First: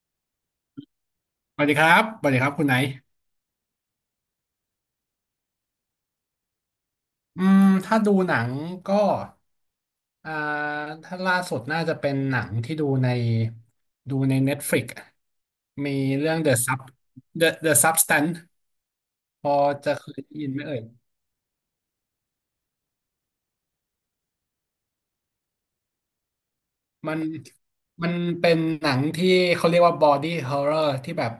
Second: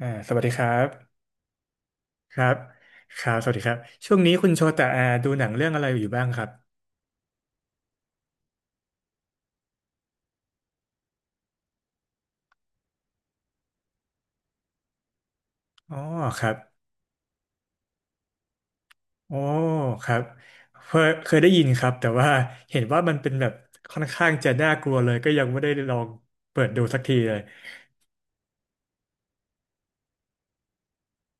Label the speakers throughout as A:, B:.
A: สวัสดีครับ
B: สวัสดีครับ สวัส
A: ค
B: ดีค
A: รั
B: รับ
A: บ
B: คุณไหน
A: ครับสวัสดีครับ ช่วงนี้คุณโชตะดูหนังเรื่องอะไรอยู่บ้างครับ
B: อืมถ้าดูหนังก็อ่าถ้าล่าสุดน่าจะเป็นหนังที่ดูใน Netflix
A: อ๋อ
B: มีเรื่อง
A: ครั
B: The
A: บ
B: Sub The The Substance
A: โอ้
B: พอจะ
A: ค
B: เค
A: รั
B: ย
A: บ
B: ได้ยินไหมเอ่ย
A: เคยได้ยินครับแต่ว่าเห็นว่ามันเป็นแบบค่อนข้างจะน่ากลัวเลยก็ยังไม่ได้ลองเปิดดูสัก
B: มั
A: ที
B: น
A: เลย
B: มันเป็นหนังที่เขาเรียกว่า body horror ที่แบบ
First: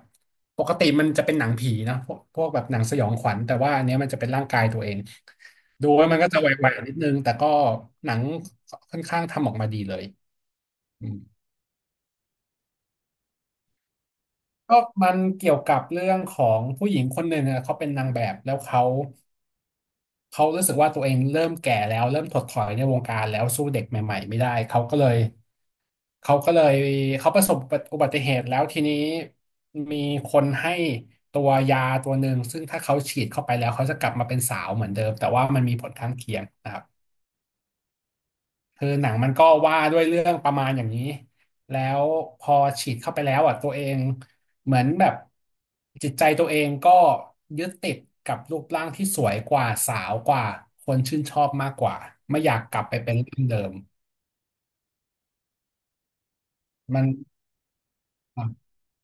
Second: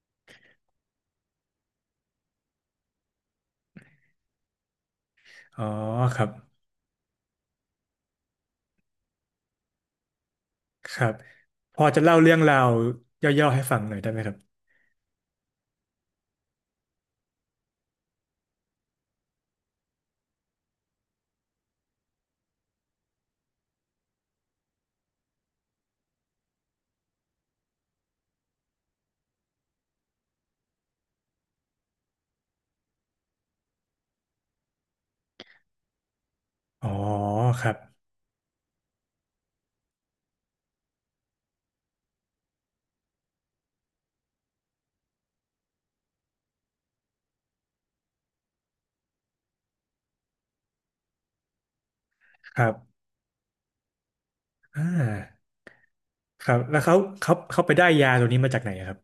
B: ปกติมันจะเป็นหนังผีนะ พวกแบบหนังสยองขวัญแต่ว่าอันเนี้ยมันจะเป็นร่างกายตัวเอง
A: อ๋อ
B: ดูแล้ว
A: ค
B: มัน
A: รั
B: ก็
A: บ
B: จะไหวๆนิดนึง แต่ก็หนังค่อนข้างทำออกมาดีเลย
A: ครับพอจะเล่าเรื่องราวย่อๆให้ฟังหน่อยได้ไหมครับ
B: ก็มันเกี่ยวกับเรื่องของผู้หญิงคนหนึ่งอะเขาเป็นนางแบบแล้วเขารู้สึกว่าตัวเองเริ่มแก่แล้วเริ่มถดถอยในวงการแล้วสู้เด็กใหม่ๆไม่ได้เขาก็เลยเขาประสบอุบัติเหตุแล้วทีนี้มีคนให้ตัวยาตัวหนึ่งซึ่งถ้าเขาฉีดเข้าไปแล้วเขาจะกลับมาเป็นสาวเหมือนเดิมแต่ว่ามันมีผลข้างเคียงนะครับ
A: อ๋อครับ
B: คือหนังมันก็ว่าด้วยเรื่องประมาณอย่างนี้ แล้วพอฉีดเข้าไปแล้วอ่ะตัวเองเหมือนแบบจิตใจตัวเองก็ยึดติดกับรูปร่างที่สวยกว่าสาวกว่าคนชื่นชอบมากกว่าไม่อยา
A: ค
B: ก
A: รั
B: กลับไป
A: บ
B: เป็นร่างเดิม
A: อ่าครับแล้วเขา
B: มัน
A: เขาไปได้ยาตัวนี้มาจากไหนอะครับ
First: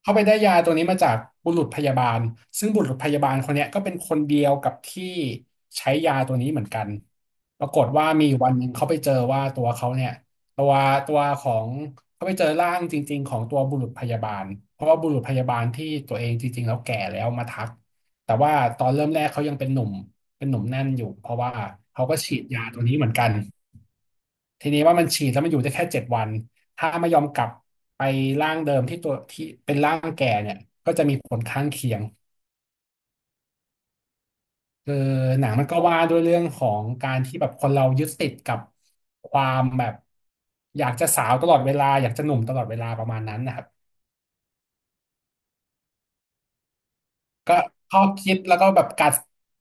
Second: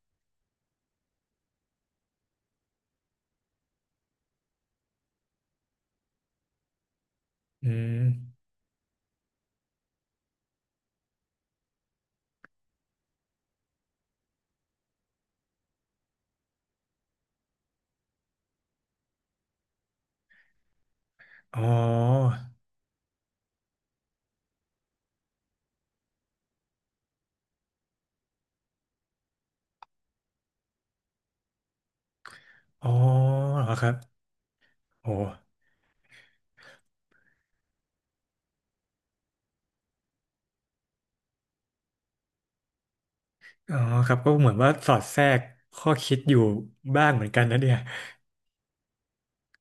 B: เขาไปได้ยาตัวนี้มาจากบุรุษพยาบาลซึ่งบุรุษพยาบาลคนเนี้ยก็เป็นคนเดียวกับที่ใช้ยาตัวนี้เหมือนกันป
A: อื
B: รากฏ
A: ม
B: ว่ามีอยู่วันหนึ่งเขาไปเจอว่าตัวเขาเนี่ยตัวตัวของเขาไปเจอร่างจริงๆของตัวบุรุษพยาบาลเพราะว่าบุรุษพยาบาลที่ตัวเองจริงๆแล้วแก่แล้วมาทักแต่ว่าตอนเริ่มแรกเขายังเป็นหนุ่มแน่นอยู่เพราะว่า
A: อ๋อ
B: เขาก็ฉีดยาตัวนี้เหมือนกัน ทีนี้ว่ามันฉีดแล้วมันอยู่ได้แค่เจ็ดวันถ้าไม่ยอมกลับไปร่างเดิมที่ตัวที่เป็นร่างแก่เนี่ยก็จะมีผลข้างเคียง
A: อ๋อเหรอครับ
B: คือ
A: โอ้
B: หนังมันก็ว่าด้วยเรื่องของการที่แบบคนเรายึดติดกับความแบบอยากจะสาวตลอดเวลาอยากจะหนุ่มตลอดเวลาประมาณนั้นนะครับ
A: อ๋อครับก็เหมือนว่าสอดแทรกข้อคิดอยู่บ้างเหมือนกัน
B: ก็
A: นะเนี่ย
B: ข้อคิดแล้วก็แบบกัด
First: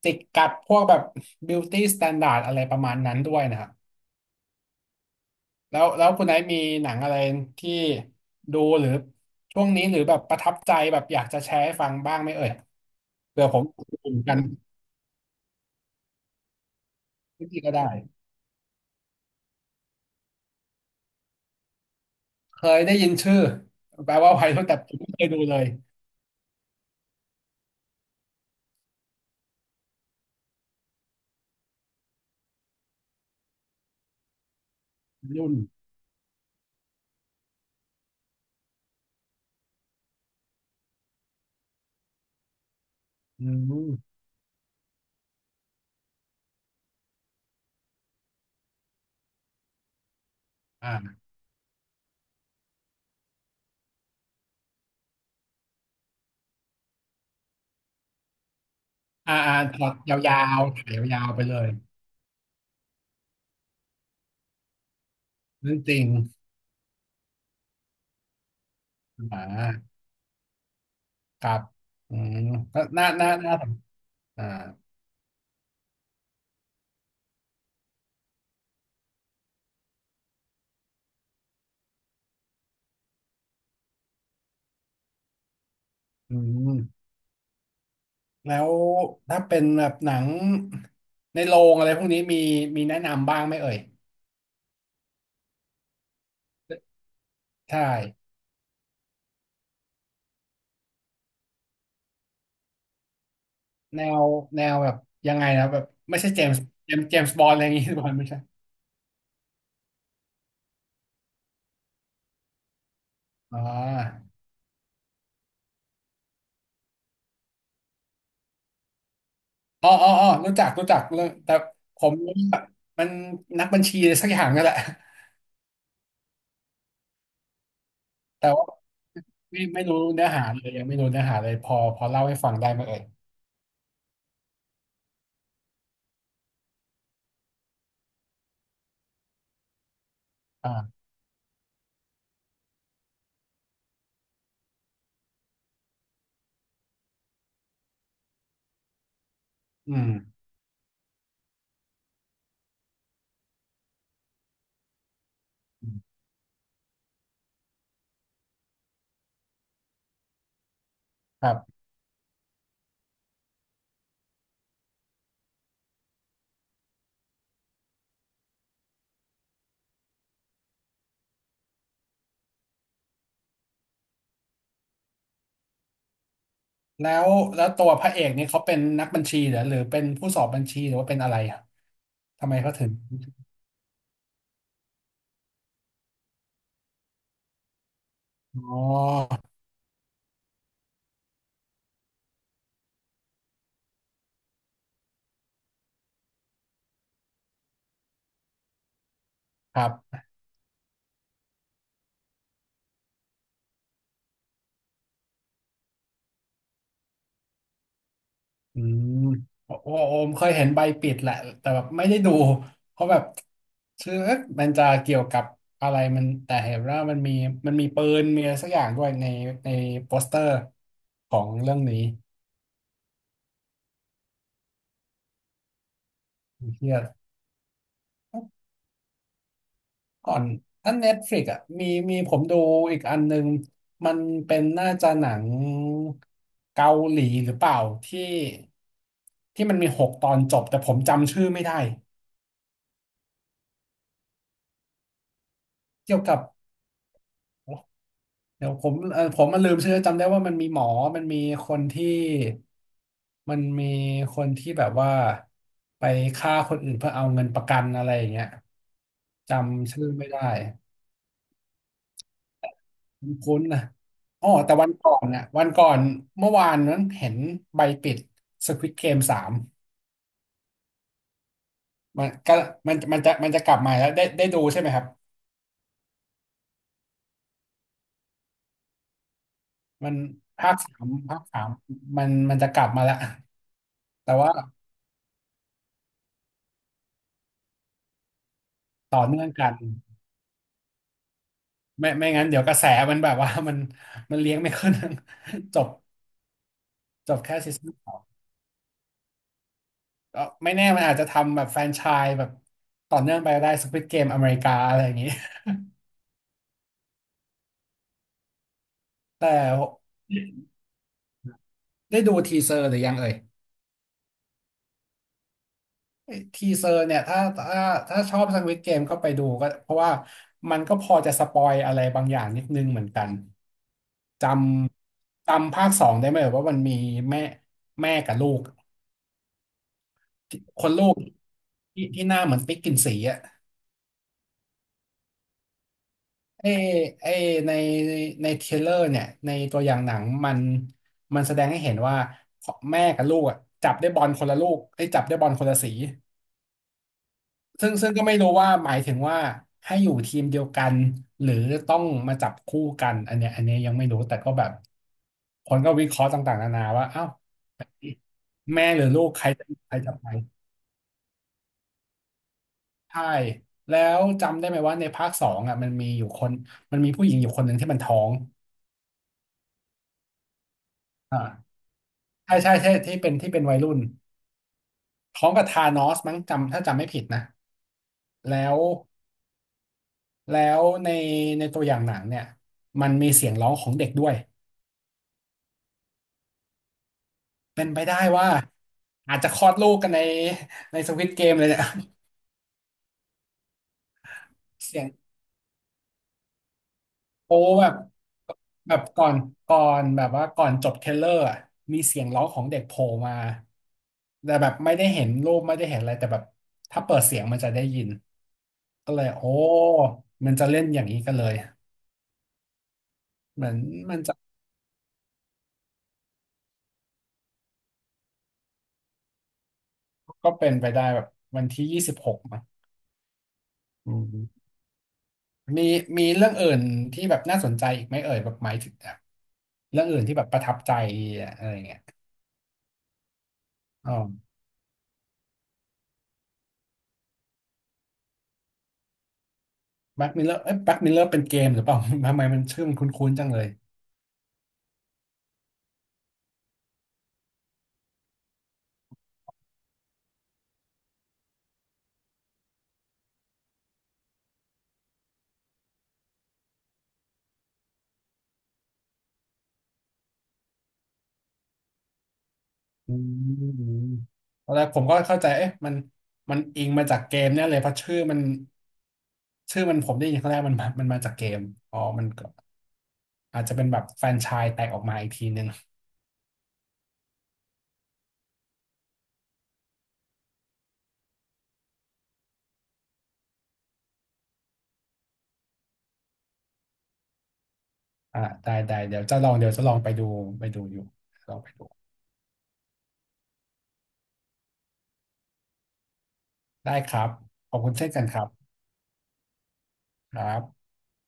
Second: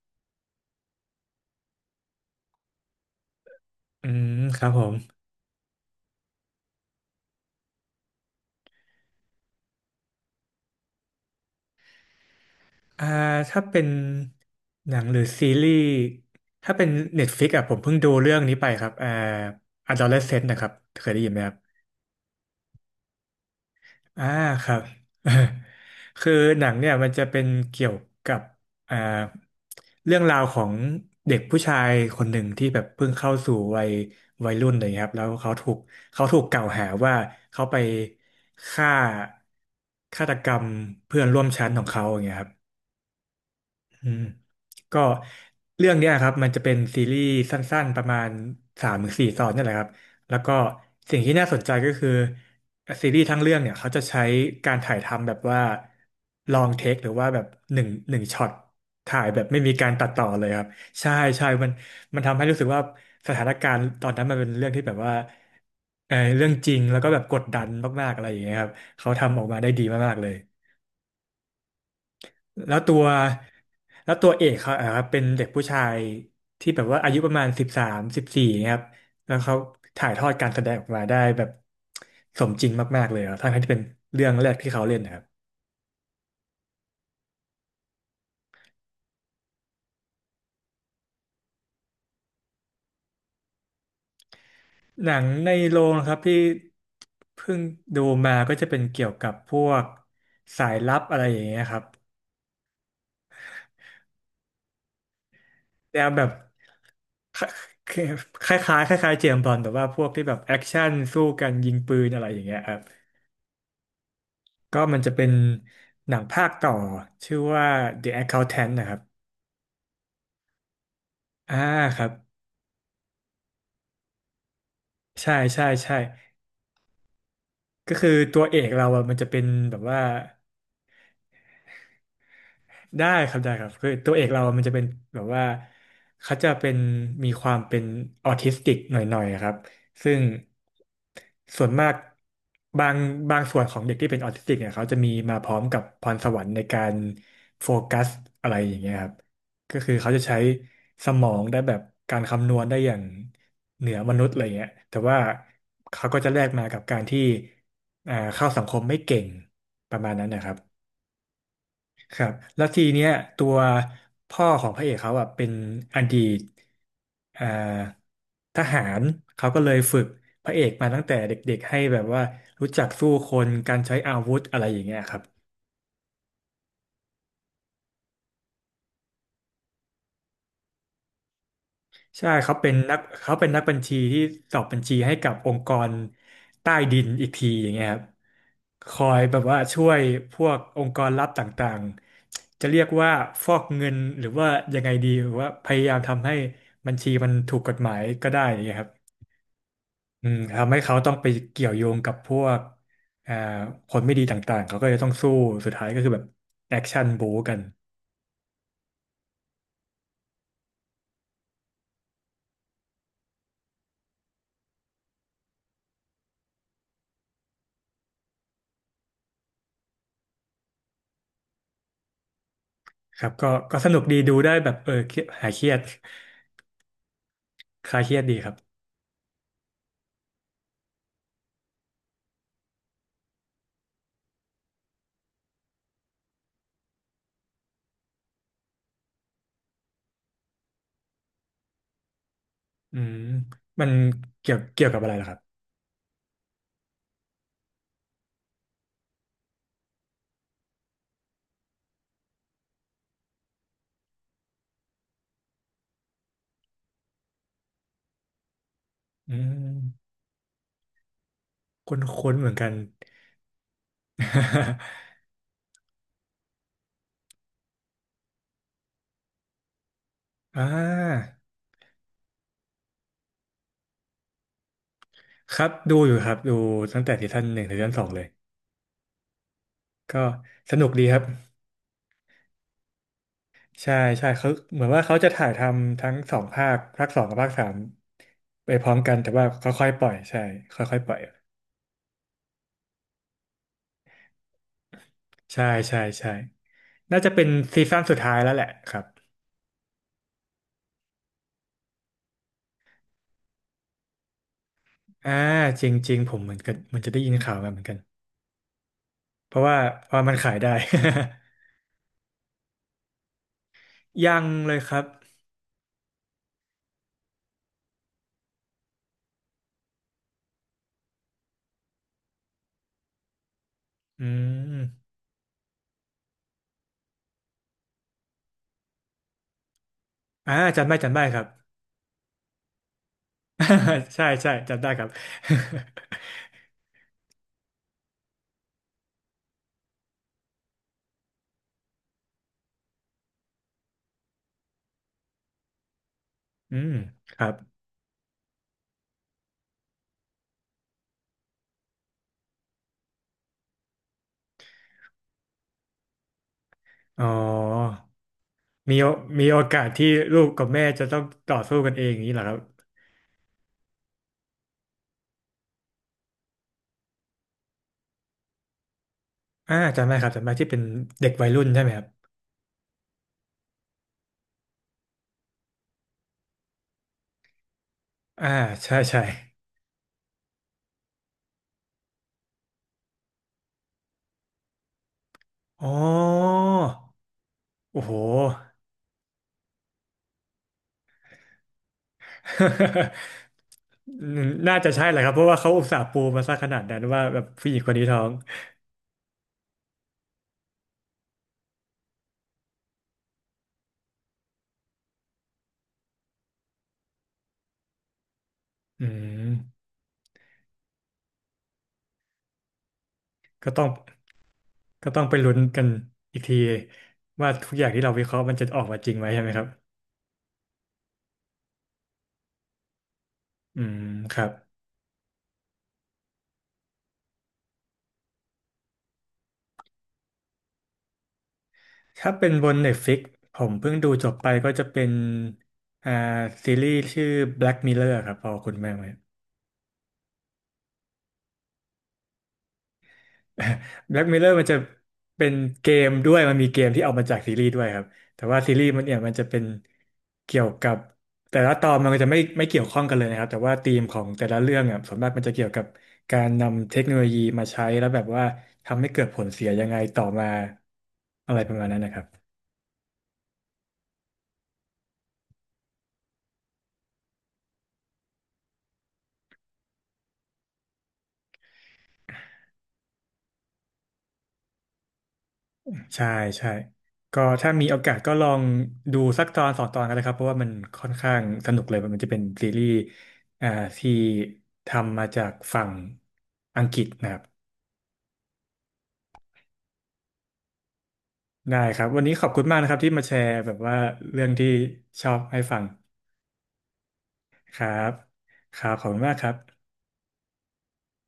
B: จิกกัดพวกแบบ beauty standard อะไรประมาณนั้นด้วยนะครับ
A: อืมครับผม
B: แล้วคุณไน์มีหนังอะไรที่ดูหรือช่วงนี้หรือแบบประทับใจแบบอยากจะแชร์ให้ฟังบ้างไหมเอ่ย
A: อ่า
B: เผื่อผ
A: ถ้า
B: ม
A: เป็น
B: เหมือนกัน
A: หนังหรือซีรีส์ถ้าเป็น Netflix
B: ที่
A: อ่ะผ
B: ก็
A: ม
B: ได้
A: เพิ่งดูเรื่องนี้ไปครับ Adolescent นะครับเคยได้ยินไหมครับ
B: เคยได้ยินชื่อแปล
A: อ่า
B: ว่าวัยรุ่
A: ค
B: น
A: รั
B: แต่
A: บ
B: ผมไม่เคยดูเลย
A: คือหนังเนี่ยมันจะเป็นเกี่ยวกับอ่าเรื่องราวของเด็กผู้ชายคนหนึ่งที่แบบเพิ่งเข้าสู่วัยรุ่นอะไรอย่างเลยครับแล้ว
B: ยรุ่น
A: เขาถูกกล่าวหาว่าเขาไปฆ่าฆาตกรรมเพื่อนร่วมชั้นของเขาอย่างเงี้ยครับ
B: อืม
A: อืมก็เรื่องเนี้ยครับมันจะเป็นซีรีส์สั้นๆประมาณสามถึงสี่ตอนเนี่ยแหละครับแล้วก็สิ่ง
B: อ่า
A: ที่น่าสนใจก็คือซีรีส์ทั้งเรื่องเนี่ยเขาจะใช้การถ่ายทำแบบว่าลองเทคหรือว่าแบบหนึ่งช็อตถ่ายแบบไม่มี
B: ถอ
A: การ
B: ด
A: ตัด
B: ย
A: ต่อ
B: า
A: เลยค
B: ว
A: รับ
B: ๆถ่าย
A: ใช่
B: ยาวๆไป
A: ใช่
B: เล
A: มั
B: ย
A: นมันทำให้รู้สึกว่าสถานการณ์ตอนนั้นมันเป็นเรื่องที่แบบว่า
B: นั่นจริง
A: เออเรื่องจริงแล้วก็แบบกดดันมากๆอะไรอย่างเงี้ยครับเขาทำ
B: อ่
A: ออกมาได้ดี
B: า
A: มากๆเลย
B: ครับอืม
A: แล้ว
B: ก็
A: ตัว
B: น่าสน
A: แล้วตัวเอ
B: อ่า
A: กเขาอ่ครับเป็นเด็กผู้ชายที่แบบว่าอายุประมาณ13-14ครับแล้วเขาถ่ายทอดการแสดงออกมาได้แบบสมจริงมากๆเลยครับทั้งที่เป็นเรื่องแรกที่เขาเล่นนะครับ
B: อืมแล้วถ้าเป็นแบบหนังในโรงอะไรพวกนี้มีแนะนำบ้างไหมเอ่ย
A: หนังในโรงนะครับที่เพิ่ง
B: ใช่
A: ดูมาก็จะเป็นเกี่ยวกับพวกสายลับอะไรอย่างเงี้ยครับ
B: แนวแนวแบบยังไงนะแบบ
A: แนว
B: ไม่
A: แบ
B: ใช่
A: บ
B: เจมส์บอลอะไรอย่างงี้
A: ค
B: บอลไม่ใช่
A: คล้ายๆคล้ายๆเจมส์บอนด์แต่ว่าพวกที่แบบแอคชั่นสู้กันยิงปืนอะไรอย่างเงี้ยครับ
B: อ๋อ
A: ก็มันจะเป็นหนังภาคต่อชื่อว่า The Accountant นะครับ
B: อ๋อรู้จักเรื่องแต่
A: อ่าค
B: ผ
A: รับ
B: มรู้ว่ามันนักบัญชีอะไรสักอย่างนั่นแหละ
A: ใช่ใช่ใช่ก็คือตัว
B: แต่
A: เอ
B: ว่า
A: กเราอะมันจะเป็น
B: ไม่
A: แบ
B: ไม่
A: บ
B: รู้
A: ว่า
B: เนื้อหาเลยยังไม่รู้เนื้อหาเลยพอเล่าให้ฟังได้ไหมเอ่ย
A: ได้ครับได้ครับคือตัวเอกเรามันจะเป็นแบบว่าเขาจะเป็นมีความเป็นออทิสติกหน่อยๆครับซึ่ง
B: อ่า
A: ส่วนมากบางบางส่วนของเด็กที่เป็นออทิสติกเนี่ยเขาจะมีมาพร้อมกับพรสวรรค์ในการโฟกัสอะไรอย่างเงี้ยครับก็คื
B: อื
A: อ
B: ม
A: เขาจะใช้สมองได้แบบการคำนวณได้อย่างเหนือมนุษย์อะไรเงี้ยแต่ว่า
B: อื
A: เขา
B: ม
A: ก็จะแลกมากับการที่เข้าสังคมไม่เก่งประมาณนั้นนะครับ
B: ครับ
A: ครับแล้วทีเนี้ยตัวพ่อของพระเอกเขาอ่ะเป็นอดีตเอ่อทหารเขาก็เลยฝึกพระเอกมาตั้งแต่เด็กๆให้แบบว่ารู้จักสู้คนการใช้อาวุธอะไรอย่างเงี้ยครับ
B: แล้วแล้วตัวพระเอกนี่เขาเป็นนักบัญชีเหรอหรือเป็นผู้สอบบัญชีหรือว่าเป็นอะไรอ่ะ
A: ใช่
B: ทำไมเขาถึง
A: เขาเป็นนักบัญชีที่สอบบัญชีให้กับองค์กรใต้ดินอีกทีอย่างเงี้ยครับ
B: อ๋
A: คอย
B: อ
A: แบบว่าช่วยพวกองค์กรลับต่างๆจะเรียกว่าฟอกเงินหรือว่ายังไงดีหรือว่าพยายามทำให้บัญชีมันถูกกฎหมายก็ได้อย่างเงี้ยครับ
B: ครับ
A: อืมทำให้เขาต้องไปเกี่ยวโยงกับพวกอ่าคนไม่ดีต่างๆเขาก็จะต้องสู้สุดท้ายก็คือแบบแอคชั่นบู๊กัน
B: อืมโอ้โอโอมเคยเห็นใบปิดแหละแต่แบบไม่ได้ดูเพราะแบบชื่อเอ๊ะมันจะเกี่ยวกับอะไรมันแต่เห็นว่ามันมีปืนมีอะไรสักอย่างด้วยในโปสเตอร์ของเรื่องนี้
A: ครับก็ก็สนุกดีดูได้แบบเออเครียดหายเครียด
B: เฮีย
A: คลายเครียดดีครับ
B: ก่อนถ้าเน็ตฟลิกอ่ะมีผมดูอีกอันนึงมันเป็นน่าจะหนังเกาหลีหรือเปล่าที่ที่มันมีหกตอนจบแต่ผมจำชื่อไม่ได้
A: อืมมันเกี่ยวกับอะไรล่ะครับ
B: เกี่ยวกับ เดี๋ยวผมผมมันลืมชื่อจำได้ว่ามันมีหมอมันมีคนที่มันมีคนที่แบบว่าไปฆ่าคนอื่นเพื่อเอาเงินประกันอะไรอย่างเงี้ย
A: อื
B: จำชื่อ
A: ม
B: ไม่ได้
A: คุ้นๆเหมือนกัน
B: คุ้นๆนะแต่วันก่อนเมื่อวานนั้นเห็นใบปิด Squid Game สาม
A: อ่า
B: มันก็มันมันจะกลับมาแล้วได้ได้ดูใช่ไหมครับ
A: ครับดูอยู่ครับดูตั้งแต่ซีซั่นหนึ่งถึงซีซั่นสองเลย
B: มัน
A: ก็
B: ภา
A: ส
B: ค
A: นุก
B: สา
A: ดี
B: ม
A: ครับ
B: ภาคสามมันจะกลับมาแล้ว
A: ใช่ใช่
B: แต่
A: เขา
B: ว่า
A: เหมือนว่าเขาจะถ่ายทำทั้งสองภาคภาคสองกับภาคสามไปพร้อมกัน
B: ต่อ
A: แต่
B: เนื่
A: ว่า
B: องกัน
A: ค่อยๆปล่อยใช่ค่อยๆปล่อย
B: ไม่งั้นเดี๋ยวกระแสมันแบบว่า มันเลี้ยงไม่ขึ้น
A: ใช่
B: จบ
A: ใช่ใช่น่าจะ
B: จบ
A: เป็น
B: แค่ซี
A: ซี
B: ซั่น
A: ซั่น
B: ส
A: สุ
B: อ
A: ด
B: ง
A: ท้ายแล้วแหละครับ
B: ก็ไม่แน่มันอาจจะทำแบบแฟรนไชส์แบบต่อเนื่องไปก็ได้ Squid Game อเมริกาอะไรอย่างนี้
A: อ่าจริงๆผมเหมือนกันมันจะได้ยินข่าวมาเหมือนกัน
B: แต่
A: เพราะว่าเพราะมันขายได้
B: ได้ดูทีเซอร์หรือยังเอ่ย
A: ยังเลยครับ
B: ทีเซอร์เนี่ยถ้าถ้าชอบ Squid Game ก็ไปดูก็เพราะว่ามันก็พอจะสปอยอะไรบางอย่างนิดนึงเหมือนกัน
A: อื
B: จ
A: ม
B: จำภาคสองได้ไหมเอ่ยว่ามันมีแม่แม่กับลูกคนลู
A: จำ
B: ก
A: ได้ครับ
B: ที่หน้าเหมือนปิ๊กกินสีอะ
A: ใช่ใช่จำได้ครับ
B: ไอ้ไอในในเทรลเลอร์เนี่ยในตัวอย่างหนังมันแสดงให้เห็นว่าแม่กับลูกอะจับได้บอลคนละลูกได้ยจับได้บอลคนละสี
A: อืมครับ
B: ซึ่งก็ไม่รู้ว่าหมายถึงว่าให้อยู่ทีมเดียวกันหรือต้องมาจับคู่กันอันเนี้ยยังไม่รู้แต่ก็แบบคนก็วิเคราะห์ต่างๆนานาว่า
A: อ๋
B: เอ้า
A: อ
B: แม่
A: มี
B: หรื
A: โอ
B: อลูกใค
A: มี
B: ร
A: โอ
B: จะ
A: กาส
B: ใคร
A: ที่
B: จะไป
A: ลูกกับแม่จะต้องต่อสู้กันเองอย่างนี้เหรอครับ
B: ใช่แล้วจำได้ไหมว่าในภาคสองอ่ะมันมีอยู่คนมันมีผู้หญิงอยู่คนหนึ่งที่มันท้อง
A: จำได้ครับจำได้ที่เป็นเด็ก
B: อ่า
A: วัยรุ่นใช่ไหมครับ
B: ใช่ใช่ใช่ที่เป็นที่เป็นวัยรุ่นพร้อมกับธานอสมั้งจำถ้าจำไม่ผิดนะ
A: อ่า
B: แล้ว
A: ใช่ใช่
B: แล้วในในตัวอย่างหนังเนี่ยมันมีเสียงร้องของเด็กด้วย
A: อ๋อ
B: เป็นไป
A: โอ้โห
B: ได้ว่าอาจจะคลอดลูกกันในสควิดเกมเลยเนี่ย
A: น่า จะ
B: เสี
A: ใช่
B: ยง
A: แหละครับเพราะว่าเขาอุตส่าห์ปูมาซะขนาดนั้นว่าแบบ
B: โอ้
A: ผู้หญิง
B: แบ
A: ค
B: บ
A: นนี้ท้อง
B: แบบก่อนจบเทรลเลอร์อะมีเสียงร้องของเด็กโผล่มาแต่แบบไม่ได้เห็นรูปไม่ได้เห็นอะไรแต่แบบถ้าเปิดเสียงมันจะได้ยิน
A: อื
B: ก็เลยโอ้
A: ม
B: มันจะเล่นอย่างนี้กันเลยเหมื
A: ก็
B: อน
A: ต้อง
B: มันจะ
A: ก็ต้องไปลุ้นกันอีกทีว่าทุกอย่างที่เราวิเคราะห์มันจะออกมาจริงไหมใช่ไหมครับ
B: ก็เป็นไปได้แบบวันที่26มั้ง
A: อืม
B: อื
A: ครับ
B: มมีมีเรื่องอื่นที่แบบน่าสนใจอีกไหมเอ่ยแบบหมายถึงแบบเรื่องอื่นที่แบบประทับใจอะไรเงี้ย
A: ถ้าเป็นบน Netflix ผมเพิ่งดู
B: อ๋อ
A: จบไปก็จะเป็นอ่าซีรีส์ชื่อ Black Mirror ครับพอคุณแม่ไหม
B: แบ็กมิลเลอร์เอ้ยแบ็กมิลเลอร์เป็นเกมหรือเปล่า ทำไมมันชื่อมันคุ้นๆจังเลย
A: แบล็กเ r อร์มันจะเป็นเกมด้วยมันมีเกมที่เอามาจากซีรีส์ด้วยครับแต่ว่าซีรีส์มันเนี่ยมันจะเป็นเกี่ยวกับแต่ละตอนมันก็จะไม่เกี่ยวข้องกันเลยนะครับแต่ว่าธีมของแต่ละเรื่องอ่ะส่วนมากมันจะเกี่ยวกับการนำเทคโนโลยีมาใช้แล้วแบบว่าทำให้เกิดผลเสียยังไงต่อมาอะไรประมาณนั้นนะครับ
B: อืมตอนแรกผมก็เข้าใจเอ๊ะมันอิงมาจากเกมเนี่ยเลยเพราะชื่อมันผมได้ยินครั้งแรกมันมาจากเกมอ๋อมันก็อาจจะเป็นแบบแฟรนไชส์แตกออกมาอีกทีนึง
A: ใช่ใช่ก็ถ้ามีโอกาสก็ลองดูสักตอนสองตอนกันนะครับเพราะว่ามันค่อนข้างสนุกเลยมันจะเป็นซีรีส์อ่าที่ทำมาจากฝั่งอังกฤษนะครับ
B: อ่าได้ได้เดี๋ยวจะลองเดี๋ยวจะลองไปดูไปดูอยู่ลองไป
A: ได้
B: ดู
A: ครับวันนี้ขอบคุณมากนะครับที่มาแชร์แบบว่าเรื่องที่ชอบให้ฟัง
B: ได้ครับ ขอ
A: ค
B: บ
A: รั
B: คุณเช่น
A: บ
B: กันครับ
A: ครับขอบคุณมากครับ
B: ครับ